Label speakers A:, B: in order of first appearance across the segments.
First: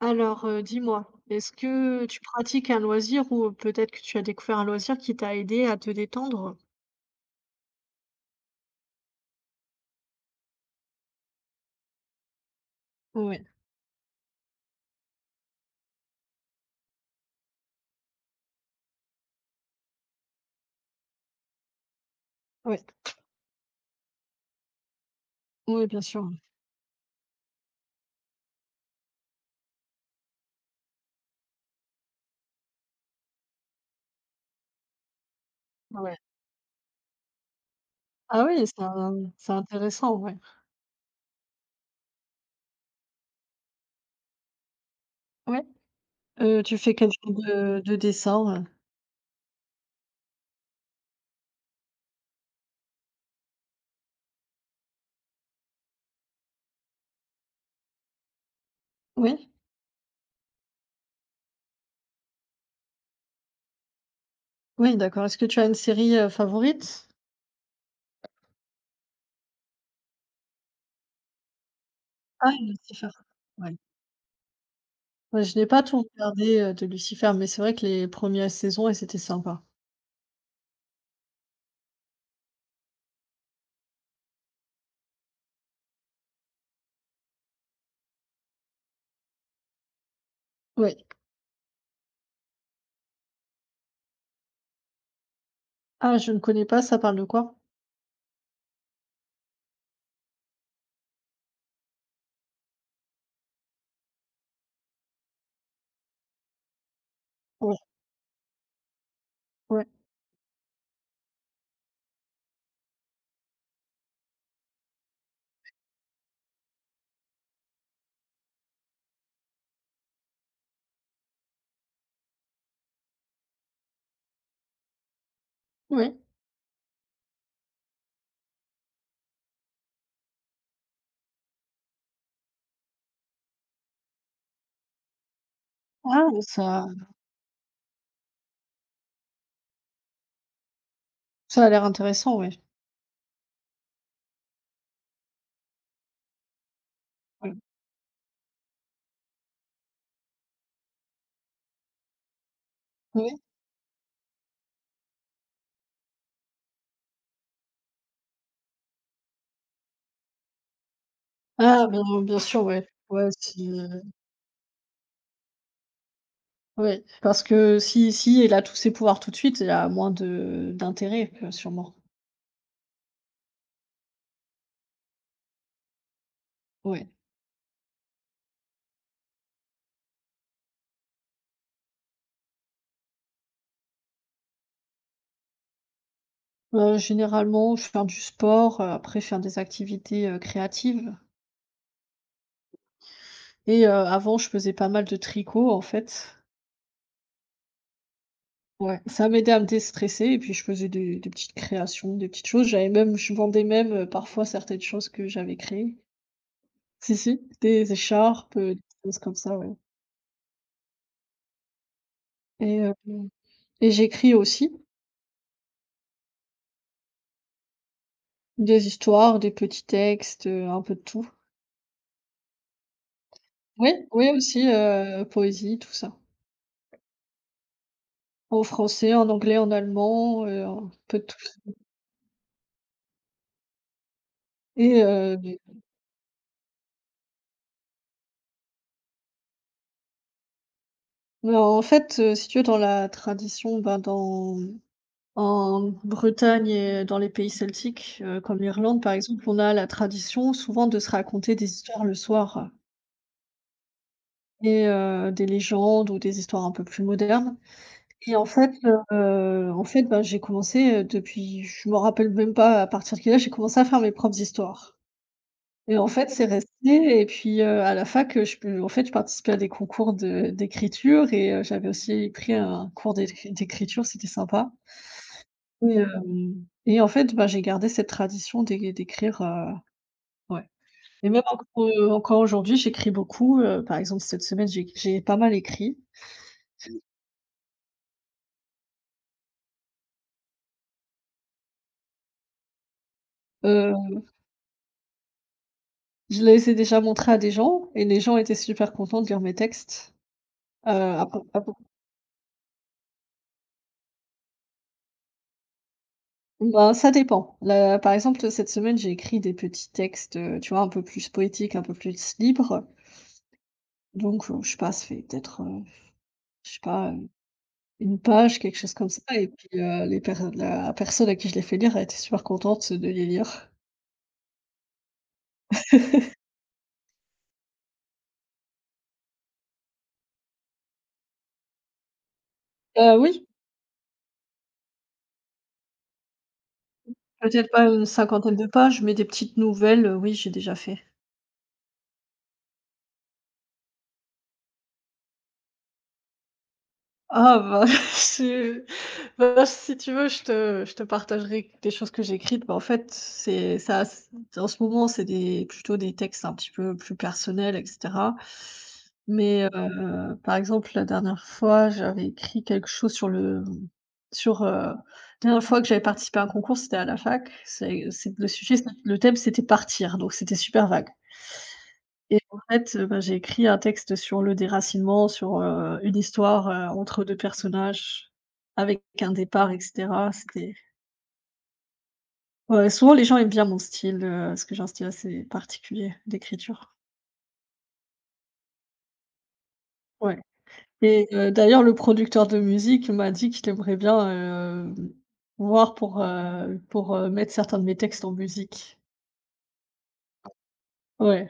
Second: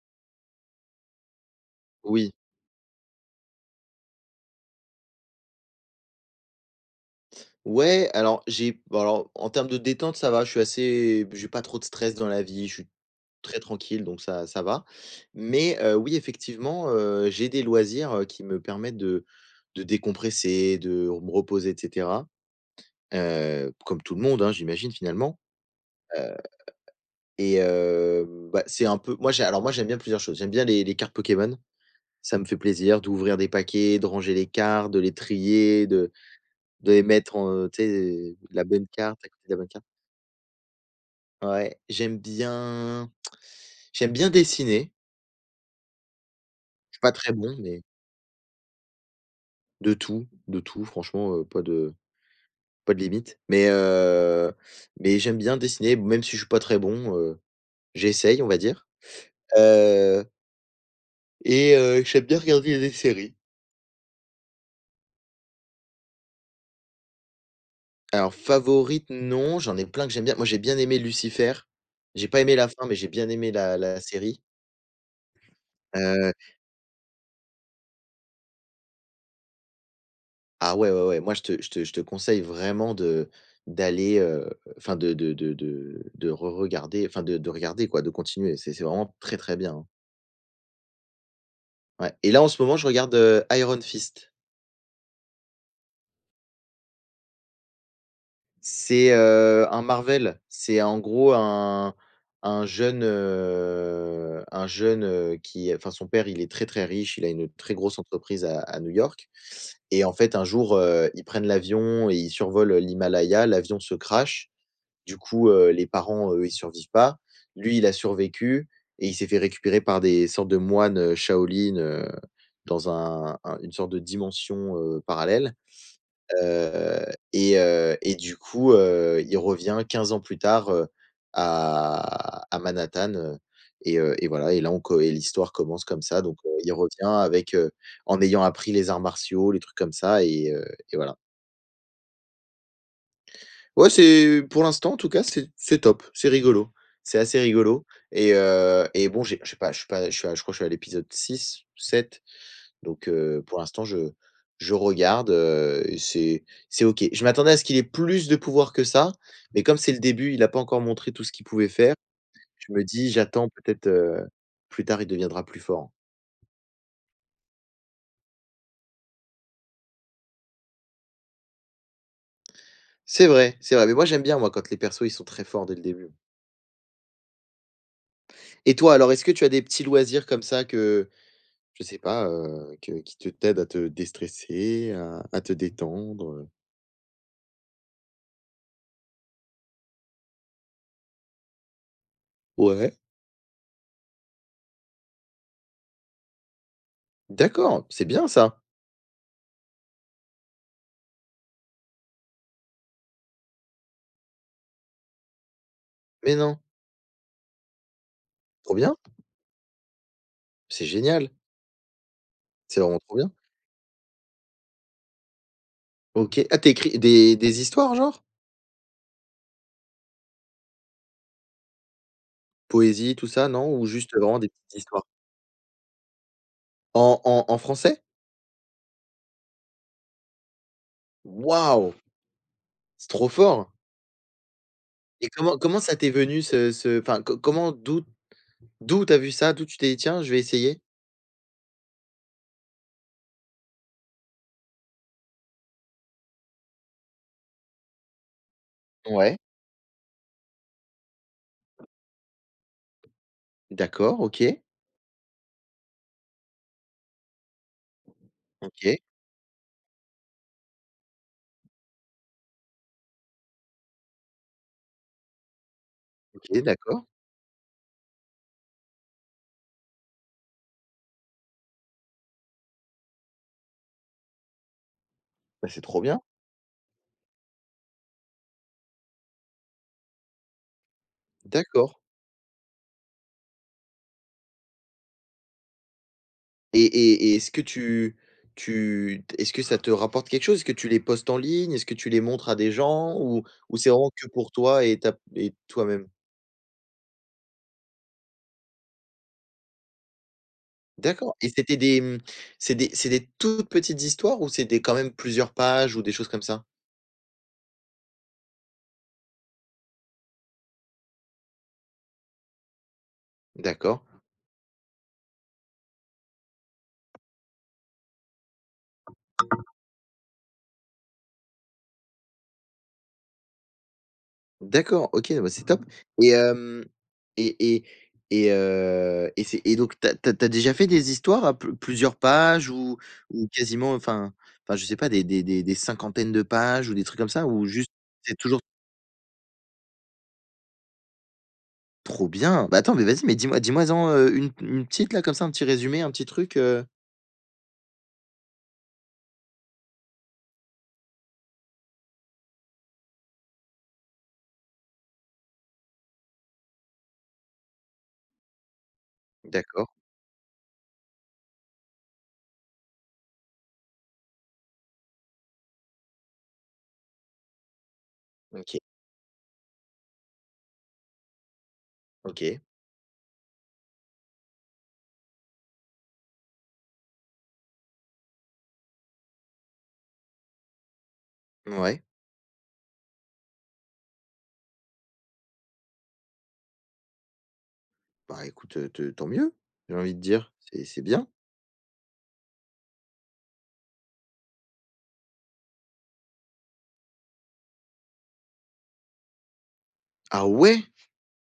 A: Alors, dis-moi, est-ce que tu
B: Oui.
A: pratiques un loisir ou peut-être que tu as découvert un loisir qui t'a aidé à te détendre?
B: Ouais, alors en termes de détente, ça va, je suis assez j'ai pas trop de stress dans la vie, je suis
A: Oui,
B: très tranquille, donc ça va. Mais oui, effectivement, j'ai des loisirs, qui me permettent de décompresser, de me reposer et cetera,
A: oui,
B: comme tout le monde, hein, j'imagine finalement,
A: oui, bien sûr.
B: heu et heu, bah, c'est un peu moi j'ai alors moi j'aime bien plusieurs choses. J'aime bien les cartes Pokémon, ça me fait plaisir d'ouvrir des paquets, de ranger les cartes, de les trier, de
A: Ouais.
B: de les mettre en, tu sais,
A: Ah oui,
B: la
A: c'est
B: bonne
A: un
B: carte à côté de
A: c'est
B: la bonne carte.
A: intéressant, ouais.
B: Ouais, j'aime bien dessiner.
A: Ouais, tu fais
B: Je suis
A: quel
B: pas très
A: genre
B: bon,
A: de
B: mais
A: de dessin?
B: de tout franchement, pas de limite. Mais j'aime bien dessiner, même si je suis pas très bon, j'essaye, on va dire.
A: Oui?
B: Heu j'aime bien regarder des séries.
A: Oui, d'accord. Est-ce que tu as une série, favorite?
B: Alors favorite, non, j'en ai plein que j'aime bien. Moi, j'ai bien aimé Lucifer. J'ai pas
A: Ah,
B: aimé la fin, mais
A: Lucifer,
B: j'ai bien aimé
A: ouais.
B: la série.
A: Ouais, je n'ai pas tout
B: Heu
A: regardé, de Lucifer, mais c'est vrai que les premières saisons, elles étaient sympas.
B: Ah, ouais, ouais, ouais, moi je te conseille vraiment de d'aller, enfin de re-regarder, enfin de regarder quoi, de continuer. C'est vraiment très, très bien, hein.
A: Ouais.
B: Ouais et là en ce moment je regarde, Iron Fist.
A: Ah, je ne connais pas, ça parle de quoi?
B: C'est, un Marvel, c'est en gros un jeune, un jeune, qui enfin son père il est très, très riche, il a une très
A: Ouais,
B: grosse entreprise à New York
A: ouais,
B: et en fait un jour, ils prennent l'avion et ils survolent l'Himalaya, l'avion se crache. Du coup, les parents, eux, ils survivent pas. Lui, il a survécu et il s'est fait récupérer par des sortes de moines, shaolins, dans un une sorte de dimension, parallèle,
A: ouais.
B: heu du coup, il revient 15 ans plus tard, à Manhattan, et voilà et là on co et l'histoire commence comme ça,
A: Ah,
B: donc il
A: ça
B: revient en ayant appris les arts martiaux, les trucs comme ça, et voilà.
A: Ça a l'air intéressant, ouais.
B: Ouais, c'est pour l'instant en tout cas, c'est top, c'est rigolo. C'est assez
A: Ouais.
B: rigolo et bon, j'ai je sais pas je suis pas je suis à, je crois que je suis à l'épisode six, sept, donc
A: Oui.
B: pour l'instant je regarde, c'est OK. Je m'attendais à ce qu'il ait plus de pouvoir que ça, mais comme c'est le début, il a pas encore montré tout ce qu'il pouvait
A: Ah
B: faire,
A: bien bien sûr,
B: je
A: ouais.
B: me dis:
A: Ouais,
B: «J'attends,
A: si,
B: peut-être plus tard il deviendra plus fort».
A: ouais, parce que si si elle a tous ses pouvoirs tout de suite, elle a moins de d'intérêt, sûrement.
B: C'est vrai, mais moi j'aime bien moi quand les persos ils sont très forts dès le début.
A: Ouais.
B: Et toi alors, est-ce que tu as des petits loisirs comme ça que... Je sais pas, que qui te t'aide à te déstresser, à te détendre.
A: Généralement, je faire du sport, après faire des activités, créatives
B: Ouais,
A: et avant, je faisais pas mal de tricot, en fait.
B: d'accord, c'est bien ça.
A: Ouais, ça m'aidait à me déstresser et puis je faisais des petites créations, des petites choses. J'avais même je vendais même, parfois certaines choses que j'avais créées.
B: Mais non,
A: Si, si, des écharpes,
B: trop
A: des
B: bien,
A: choses comme ça, ouais
B: c'est génial,
A: et
B: c'est vraiment trop bien.
A: et j'écris aussi
B: OK. Ah, tu écris des histoires genre?
A: des histoires, des petits textes, un peu de tout.
B: Poésie tout ça, non? Ou
A: Oui,
B: juste
A: oui
B: vraiment des
A: aussi,
B: petites histoires?
A: poésie, tout ça.
B: En français?
A: En français, en anglais, en allemand, un peu de tout
B: Waouh! C'est trop fort.
A: et
B: Et comment
A: des
B: comment ça t'est venu ce ce enfin co comment d'où t'as vu ça? D'où tu t'es dit: «Tiens, je vais essayer»?
A: mais en fait, si tu veux, dans la tradition, ben, dans en Bretagne et dans les pays celtiques, comme l'Irlande, par
B: Ouais,
A: exemple, on a la tradition souvent de se raconter des histoires le soir
B: d'accord, OK,
A: et des légendes ou des histoires un peu plus modernes. Et
B: OK,
A: en fait, bah, j'ai commencé, depuis je me rappelle même pas à partir de quel âge j'ai commencé à faire mes propres histoires et en fait, c'est
B: OK, d'accord.
A: resté et puis, à la fac, je peux en fait, je participais à des concours de d'écriture et j'avais aussi pris un cours d'écriture, c'était sympa
B: Bah, c'est
A: et
B: trop bien.
A: hem et en fait, bah, j'ai gardé cette tradition d'écrire, ouais et même encore,
B: D'accord.
A: encore aujourd'hui, j'écris beaucoup, par exemple, cette semaine, j'ai pas mal écrit,
B: Et est-ce que tu est-ce que ça te rapporte quelque chose? Est-ce que tu les postes en ligne? Est-ce que tu les montres à des gens? Ou c'est vraiment
A: heu
B: que pour toi et ta et toi-même?
A: je les ai déjà montrés à des gens et les gens étaient super contents de lire mes textes. À
B: D'accord,
A: peu
B: et c'était des, c'est des, toutes petites histoires, ou c'était quand même plusieurs pages ou des choses comme ça?
A: Ben, ça dépend. Là, par exemple, cette semaine, j'ai écrit des petits textes, tu vois, un peu plus poétiques, un peu plus libres.
B: D'accord.
A: Donc, je sais pas, ça fait peut-être, je sais pas, une page, quelque chose comme ça et puis, les per la personne à qui je l'ai fait lire, elle était super contente de les lire.
B: D'accord, OK, bah, c'est top. Et hem et et et c'est et donc t'as, as tu déjà fait des histoires à plusieurs pages ou
A: Oui,
B: quasiment, je sais pas, des cinquantaines de pages ou des trucs comme ça? Ou
A: peut-être pas
B: juste
A: une
B: c'est
A: cinquantaine
B: toujours
A: de pages, mais des petites nouvelles, oui, j'ai déjà fait.
B: trop bien? Bah, attends, mais vas-y, mais dis-moi en, une petite là, comme ça, un petit résumé, un petit truc,
A: Ah bah, c'est bah, si tu veux, je te partagerai des choses que j'ai écrites. Bah, en fait, c'est ça c en ce moment, c'est des plutôt des textes un petit peu plus personnels et cetera. Mais,
B: D'accord,
A: par exemple, la dernière fois, j'avais écrit quelque chose sur le sur, la dernière fois que j'avais participé à un concours, c'était à la fac. C'est le sujet,
B: OK,
A: c'est le thème, c'était «Partir», donc c'était super vague. Et en
B: OK,
A: fait, bah, j'ai écrit un texte sur le déracinement, sur, une histoire, entre 2 personnages, avec un départ et cetera. C'était
B: ouais.
A: ouais, souvent les gens aiment bien mon style, parce que j'ai un style assez particulier d'écriture.
B: Bah, écoute, te tant mieux, j'ai envie de
A: Ouais
B: dire, c'est
A: et
B: bien.
A: d'ailleurs le producteur de musique m'a dit qu'il aimerait bien, voir pour, mettre certains de mes textes en musique.
B: Ah, ouais?
A: Ouais.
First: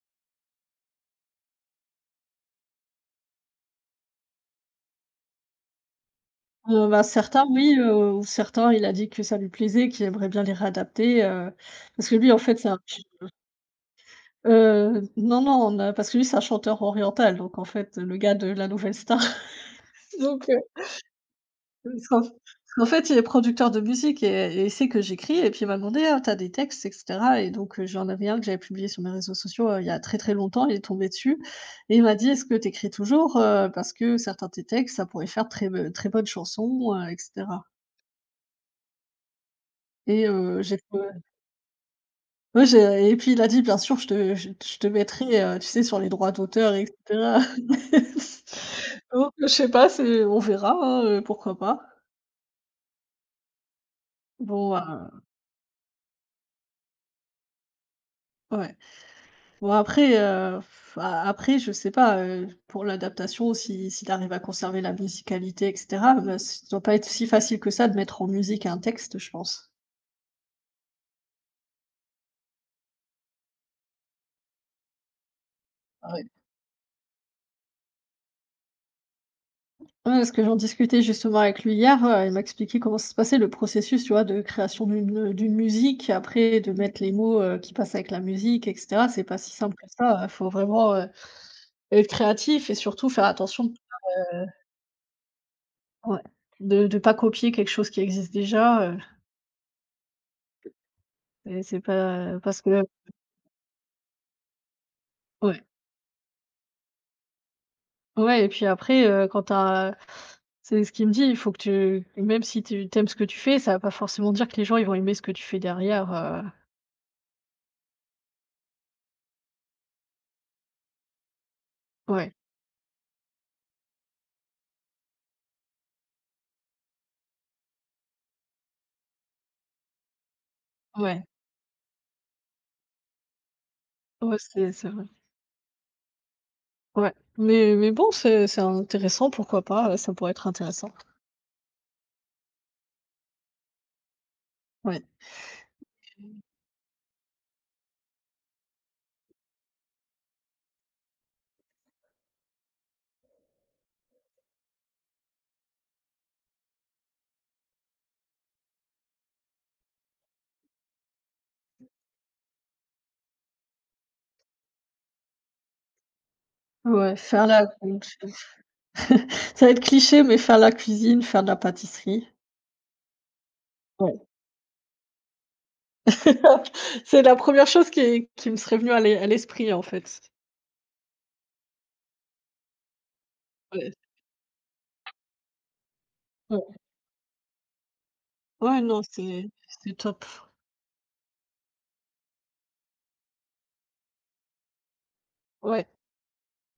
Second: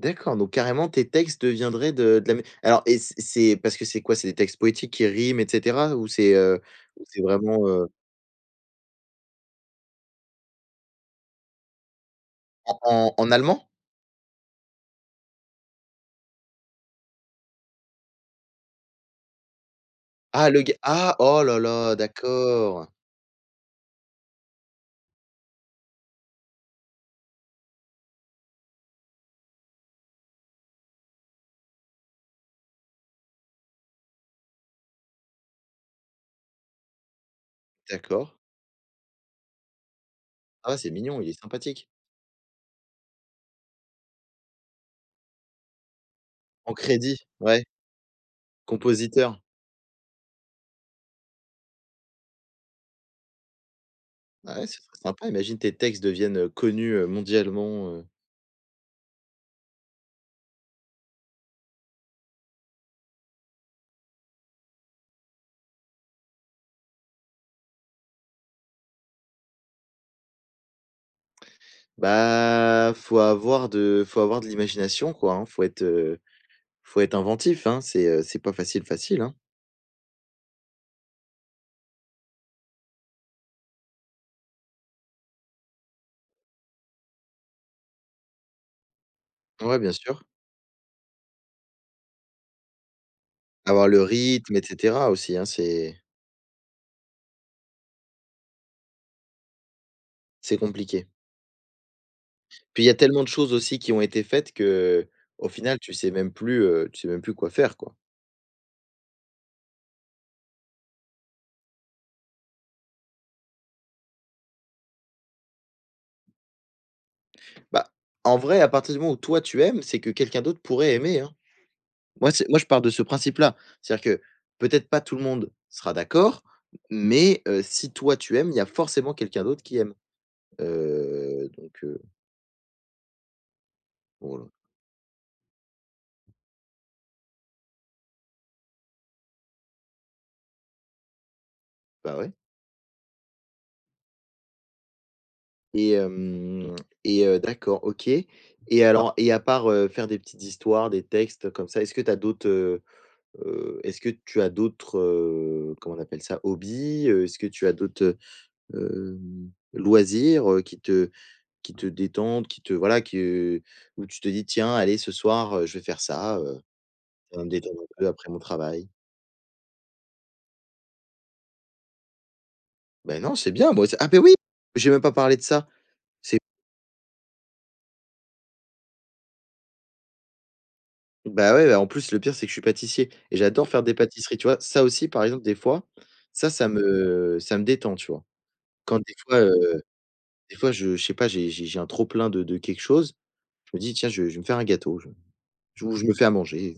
B: D'accord, donc carrément tes textes deviendraient de la mé alors et C'est parce que c'est quoi? C'est des textes poétiques qui riment et cetera?
A: Bah,
B: Ou c'est
A: certains
B: vraiment,
A: oui,
B: heu,
A: ou certains il a dit que ça lui plaisait, qu'il aimerait bien les réadapter, parce que lui en fait c'est
B: en
A: un
B: en en allemand?
A: Non, non, on a parce que lui, c'est un chanteur oriental, donc en fait, le gars de La Nouvelle Star. Donc
B: Ah, le gars, ah! Oh là là,
A: parce
B: d'accord,
A: qu'en fait, il est producteur de musique et il sait que j'écris et puis il m'a demandé: «Ah, tu as des textes?» et cetera et donc j'en avais un que j'avais publié sur mes réseaux sociaux, il y a très, très longtemps, il est tombé dessus et il m'a dit: «Est-ce que tu écris toujours, parce que certains de tes textes, ça pourrait faire de très bonnes chansons», et cetera
B: d'accord.
A: et
B: Ah ouais,
A: j'ai
B: c'est
A: fe
B: mignon, il est sympathique.
A: Oui, j'ai et puis il a dit: «Bien sûr, je te mettrai, tu sais, sur les droits d'auteur
B: En
A: et
B: crédit,
A: cetera».
B: ouais,
A: Donc
B: compositeur.
A: je sais pas, c'est on verra, hein, pourquoi pas.
B: Ah ouais,
A: Bon,
B: ce serait sympa, imagine tes textes deviennent, connus, mondialement,
A: ouais. Bon après, a après je sais pas, pour l'adaptation si s'il arrive à conserver la musicalité et cetera, bah, ça doit pas être si facile que ça de mettre en musique un texte, je pense.
B: Bah, faut avoir de l'imagination, quoi, hein,
A: Ouais.
B: faut être inventif, hein, c'est pas facile facile, hein.
A: Ouais, parce que j'en discutais justement avec lui hier, il m'a expliqué comment ça se passait le processus, tu vois, de création d'une, d'une musique, après de mettre les mots, qui passent avec la musique et cetera. C'est pas si simple
B: Ouais,
A: que
B: bien
A: ça,
B: sûr.
A: il faut vraiment, être créatif et surtout faire attention
B: Avoir le rythme et cetera aussi, hein, c'est
A: ouais, de ne pas copier quelque chose qui existe déjà,
B: c'est compliqué.
A: et c'est pas parce que
B: Puis il y a tellement de choses aussi qui ont été faites que au
A: ouais,
B: final tu sais même plus, tu sais même plus quoi faire, quoi.
A: ouais et puis après, quand tu c'est ce qu'il me dit, il faut que tu même si tu aimes ce que tu fais, ça va pas forcément dire que les gens, ils vont aimer ce que tu fais derrière,
B: Bah, en vrai, à partir du moment où toi tu aimes, c'est que quelqu'un d'autre pourrait aimer, hein. Moi
A: ouais,
B: c'est moi je pars de ce principe-là. C'est-à-dire que peut-être pas tout le monde sera d'accord, mais si toi tu aimes, il y a forcément quelqu'un d'autre qui aime.
A: ouais,
B: Heu, donc heu,
A: ouais,
B: voilà.
A: c'est vrai. Ouais, mais bon, c'est intéressant, pourquoi pas, ça pourrait être intéressant.
B: Bah ouais.
A: Ouais,
B: Et hem et d'accord, OK, et alors, et à part, faire des petites histoires, des textes comme ça, est-ce que tu as d'autres, est-ce que tu as d'autres, comment on appelle ça? Hobbies? Est-ce que tu as d'autres, loisirs, qui te détendent, qui te voilà, qui, où tu te dis: «Tiens, allez, ce soir, je vais faire ça,
A: ouais,
B: ça va
A: faire
B: me
A: la
B: détendre un peu après mon travail».
A: ça va être cliché, mais faire la cuisine, faire de la pâtisserie.
B: Ben non, c'est bien, moi, c'est, ah,
A: Ouais.
B: ben oui! J'ai même pas parlé de ça. C'est...
A: C'est la première chose qui me serait venue à l'esprit, en fait.
B: Bah, ouais, bah, en plus, le pire, c'est que je suis pâtissier et j'adore faire
A: Ouais,
B: des pâtisseries, tu vois? Ça aussi, par exemple, des fois, ça,
A: ouais.
B: ça me détend, tu vois?
A: Ouais,
B: Quand
A: non,
B: des fois, heu,
A: c'est top.
B: des fois, je sais pas, j'ai un trop plein de quelque chose, je me dis: «Tiens, je vais me faire un gâteau, je
A: Ouais
B: ou je me fais à manger».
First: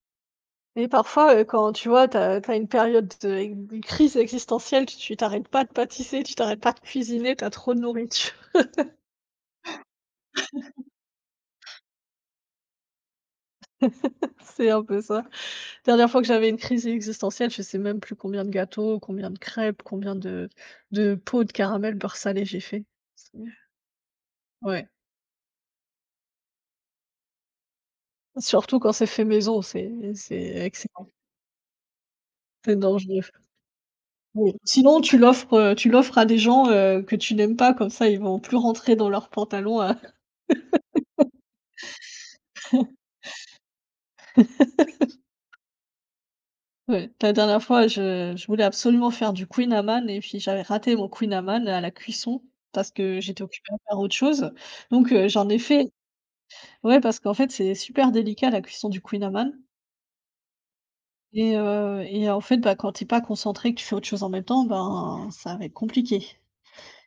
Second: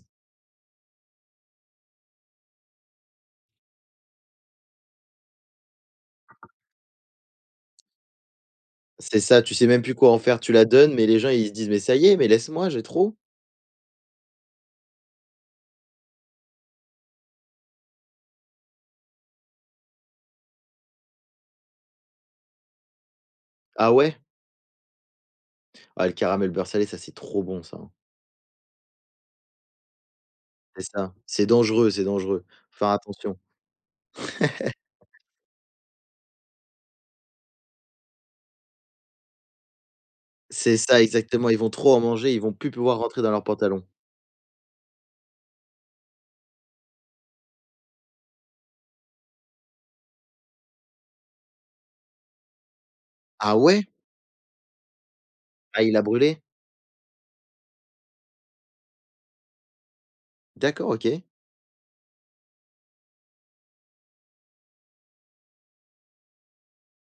A: et parfois, quand tu vois, t'as une période de crise existentielle, tu t'arrêtes pas de pâtisser, tu t'arrêtes pas de cuisiner, t'as trop de nourriture.
B: C'est ça, tu sais même plus quoi en faire, tu la donnes, mais les gens, ils se disent: «Mais ça y est, mais laisse-moi, j'ai trop».
A: C'est un peu ça. Dernière fois que j'avais une crise existentielle, je sais même plus combien de gâteaux, combien de crêpes, combien de pots de caramel beurre salé j'ai fait. C'est
B: Ah ouais?
A: ouais,
B: Ah, le caramel beurre salé, ça, c'est trop bon ça, hein.
A: surtout quand c'est fait maison, c'est
B: C'est
A: excellent,
B: ça, c'est dangereux, c'est dangereux.
A: c'est
B: Faut faire
A: dangereux.
B: attention.
A: Oui, sinon tu l'offres à des gens, que tu n'aimes pas comme ça ils vont plus rentrer dans leurs pantalons à
B: C'est ça, exactement, ils vont trop en manger, ils vont plus pouvoir rentrer dans leurs pantalons.
A: ouais, la dernière fois je voulais absolument faire du Queen Amman et puis j'avais raté mon Queen Amman à la cuisson parce que j'étais
B: Ah
A: occupée à
B: ouais?
A: faire autre chose donc j'en ai
B: Ah,
A: fait
B: il a brûlé?
A: Ouais, parce qu'en fait, c'est super délicat la cuisson du queen amman
B: D'accord, OK.
A: et en fait, bah, quand t'es pas concentré, que tu fais autre chose en même temps, ben, ça va être compliqué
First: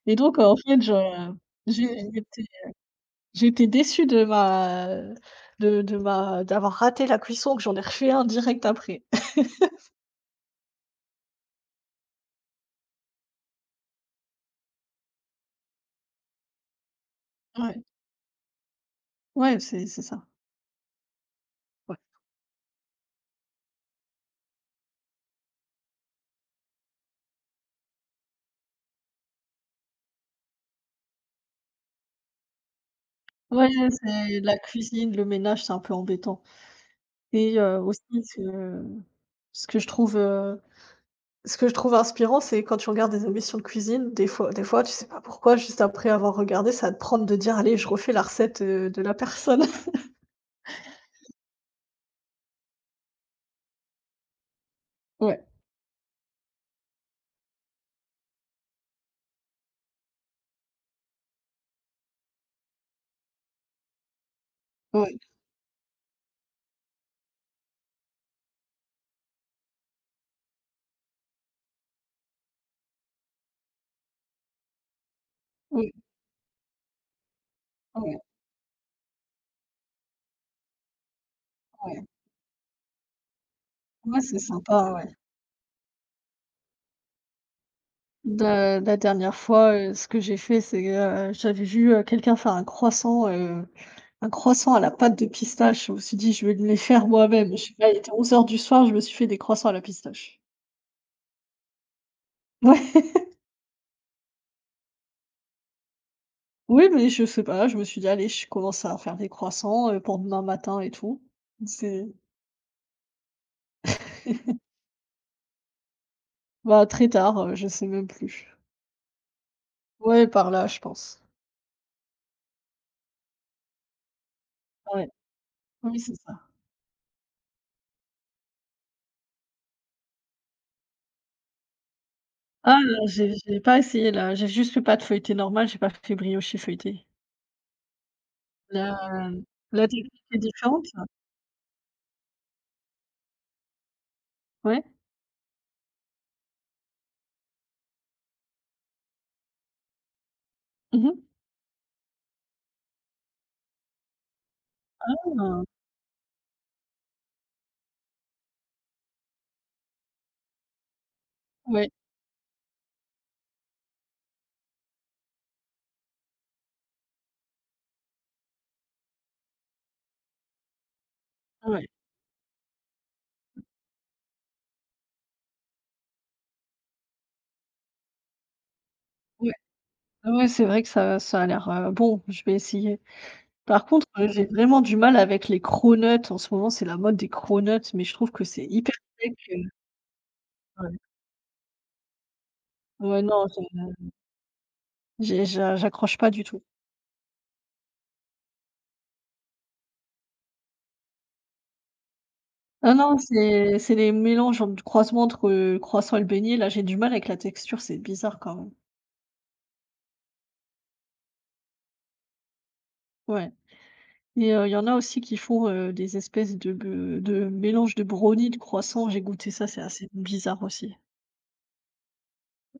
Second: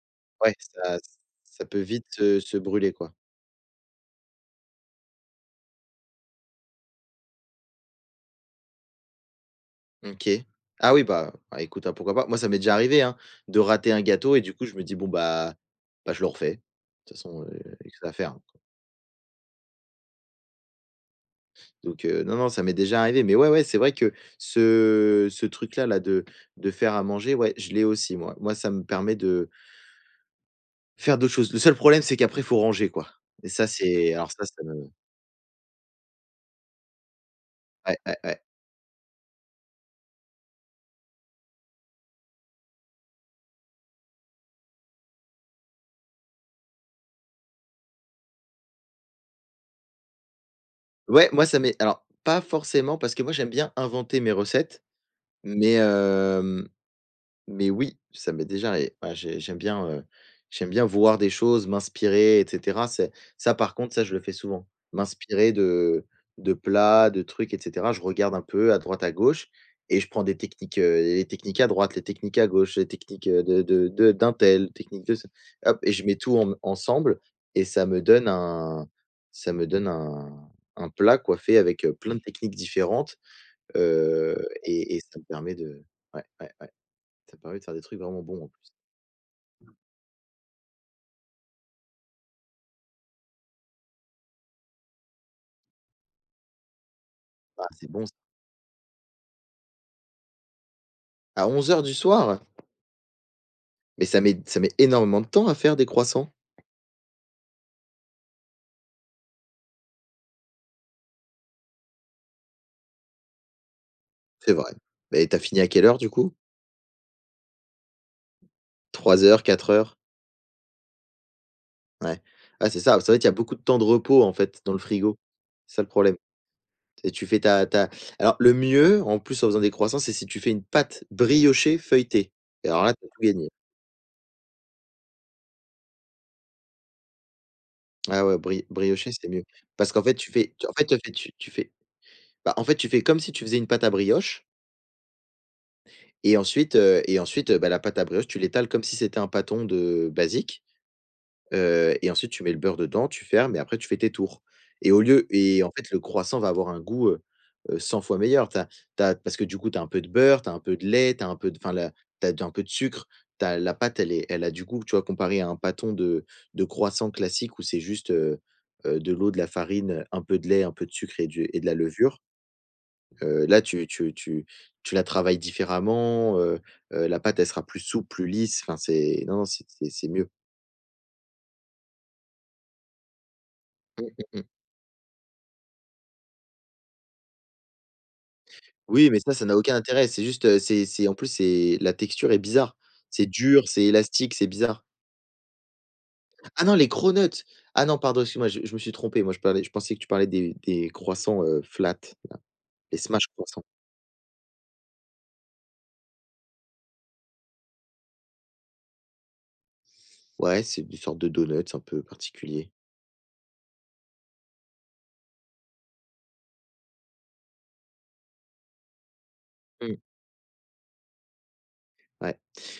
A: et donc
B: Ouais,
A: en fait, je
B: ça peut vite
A: j'ai j'étais
B: se brûler, quoi.
A: j'étais déçue de ma d'avoir raté la cuisson, que j'en ai refait un direct après.
B: OK. Ah oui, bah, bah, écoute, hein, pourquoi pas? Moi, ça m'est déjà arrivé, hein, de rater un gâteau et du coup, je me dis: «Bon, je le refais. De toute façon,
A: Ouais,
B: y a que ça à faire, hein».
A: ouais, c'est ça, ouais.
B: Donc non, non, ça m'est déjà arrivé. Mais ouais, ouais, c'est vrai que ce truc-là, là, de faire à manger, ouais, je l'ai aussi, moi. Moi, ça me permet de faire d'autres choses. Le seul problème, c'est qu'après, il faut ranger, quoi. Et ça,
A: Ouais,
B: c'est alors
A: c'est
B: ça,
A: la
B: ça me
A: cuisine, le ménage, c'est un peu embêtant et
B: ouais,
A: aussi,
B: ouais, ouais.
A: ce que je trouve, euh, ce que je trouve inspirant, c'est quand tu regardes des émissions de cuisine, des fois, tu sais pas pourquoi, juste après avoir regardé, ça va te prendre de dire: «Allez, je refais la recette, de la personne».
B: Ouais, moi, ça m'est, alors, pas forcément, parce que moi, j'aime bien inventer mes recettes.
A: Ouais,
B: Mais hem, mais oui, ça m'est déjà arri ouais, j'aime bien voir des choses, m'inspirer et cetera. C'est ça par contre, ça je le fais souvent.
A: ouais,
B: M'inspirer de plats, de trucs et cetera. Je regarde un peu à droite, à gauche, et je prends des techniques, les techniques à droite, les techniques à gauche, les techniques, de d'un tel, technique de ce... Hop,
A: oui,
B: et je mets tout en ensemble, et ça me
A: ouais,
B: donne un... ça me donne un un plat, coiffé avec,
A: ouais.
B: plein de techniques différentes.
A: Ouais,
B: Heu
A: c'est sympa,
B: et
A: ouais.
B: ça me permet de... ouais, ouais, ouais, ça me permet de faire des trucs vraiment bons en plus.
A: Da La dernière fois, ce que j'ai fait, c'est, j'avais vu, quelqu'un faire un croissant à la pâte de pistache. Je me suis dit: «Je vais les faire moi-même». Je
B: Ah,
A: sais pas,
B: c'est
A: il
B: bon
A: était
B: ça.
A: onze heures du soir, je me suis fait des croissants à la pistache.
B: À onze heures du soir?
A: Ouais.
B: Mais ça met énormément de temps à faire des croissants.
A: Oui, mais je sais pas, je me suis dit: «Allez, je commence à faire des croissants, pour demain matin et tout». C'est
B: C'est vrai. Mais tu as fini à quelle heure, du coup?
A: bah, très tard, je sais même plus.
B: Trois heures, quatre heures.
A: Ouais, par là, je pense.
B: Ouais. Ah c'est ça, ça veut dire qu'il y a beaucoup de temps de repos en fait dans le
A: Ouais,
B: frigo. C'est ça le
A: oui, c'est
B: problème.
A: ça.
B: Et tu fais ta ta alors le mieux en plus en faisant des croissants, c'est si tu fais une pâte briochée feuilletée, et
A: Ah
B: alors là, tu
A: non,
B: as tout
A: j'ai
B: gagné.
A: j'ai pas essayé là. J'ai juste fait pâte feuilletée normale, j'ai pas fait brioche et feuilletée.
B: Ah ouais,
A: La
B: briochée, c'est mieux
A: la
B: parce qu'en fait,
A: technique
B: tu
A: est
B: fais tu en fait,
A: différente?
B: tu fais tu tu fais... Bah, en fait, tu fais comme si tu faisais une pâte à brioche,
A: Ouais.
B: et ensuite, bah, la pâte à brioche, tu l'étales comme si c'était un pâton de basique,
A: Mmh.
B: et ensuite tu mets le beurre dedans, tu fermes, et après tu fais tes tours et au lieu
A: Ah,
B: et en fait, le croissant va avoir un goût, 100 fois meilleur. T'as t'as parce que du coup, tu as un peu de beurre, tu as un peu de lait, tu as un peu de enfin,
A: ouais,
B: la t'as un peu de sucre. T'as la pâte, elle a du goût, tu vois? Comparé à un pâton de croissant classique où c'est juste, de l'eau, de la farine, un peu de lait, un peu de sucre, et du et de la
A: ouais,
B: levure. Là, tu tu tu tu la travailles différemment, la pâte, elle sera plus souple, plus lisse, enfin, c'est non, non,
A: ouais.
B: c'est mieux.
A: Ouais, c'est vrai que ça ça a l'air, bon, je vais essayer. Par contre,
B: Mmh, mh mh.
A: j'ai vraiment du mal avec les cronuts. En ce moment, c'est la mode des cronuts, mais je trouve que c'est hyper
B: Oui, mais
A: sec,
B: ça n'a aucun intérêt. C'est juste,
A: ouais.
B: c'est, en plus, c'est la texture est bizarre.
A: Ouais,
B: C'est
A: non,
B: dur, c'est élastique, c'est bizarre.
A: j'accroche pas du tout.
B: Ah non, les cronuts! Ah non, pardon, excuse-moi, je me suis trompé. Moi, je pensais que tu parlais des croissants, flat,
A: Ah
B: les
A: non,
B: smash croissants.
A: c'est les mélanges entre croisement entre, croissant et le beignet, là, j'ai du mal avec la texture, c'est bizarre quand même.
B: Ouais, c'est une sorte de donuts un peu particulier.
A: Ouais et il y en a aussi qui font, des espèces de mélange de brownie, de croissant, j'ai goûté ça, c'est assez bizarre aussi.
B: Ouais.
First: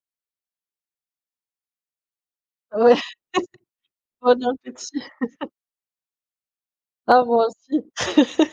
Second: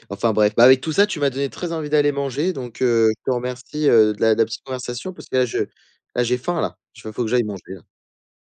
B: Enfin bref, bah, avec tout ça, tu m'as donné très envie d'aller manger, donc
A: Ouais,
B: je te remercie, de
A: bon
B: la petite
A: appétit.
B: conversation, parce que là je... là j'ai faim là, il
A: À
B: faut que j'aille
A: moi
B: manger là.
A: aussi.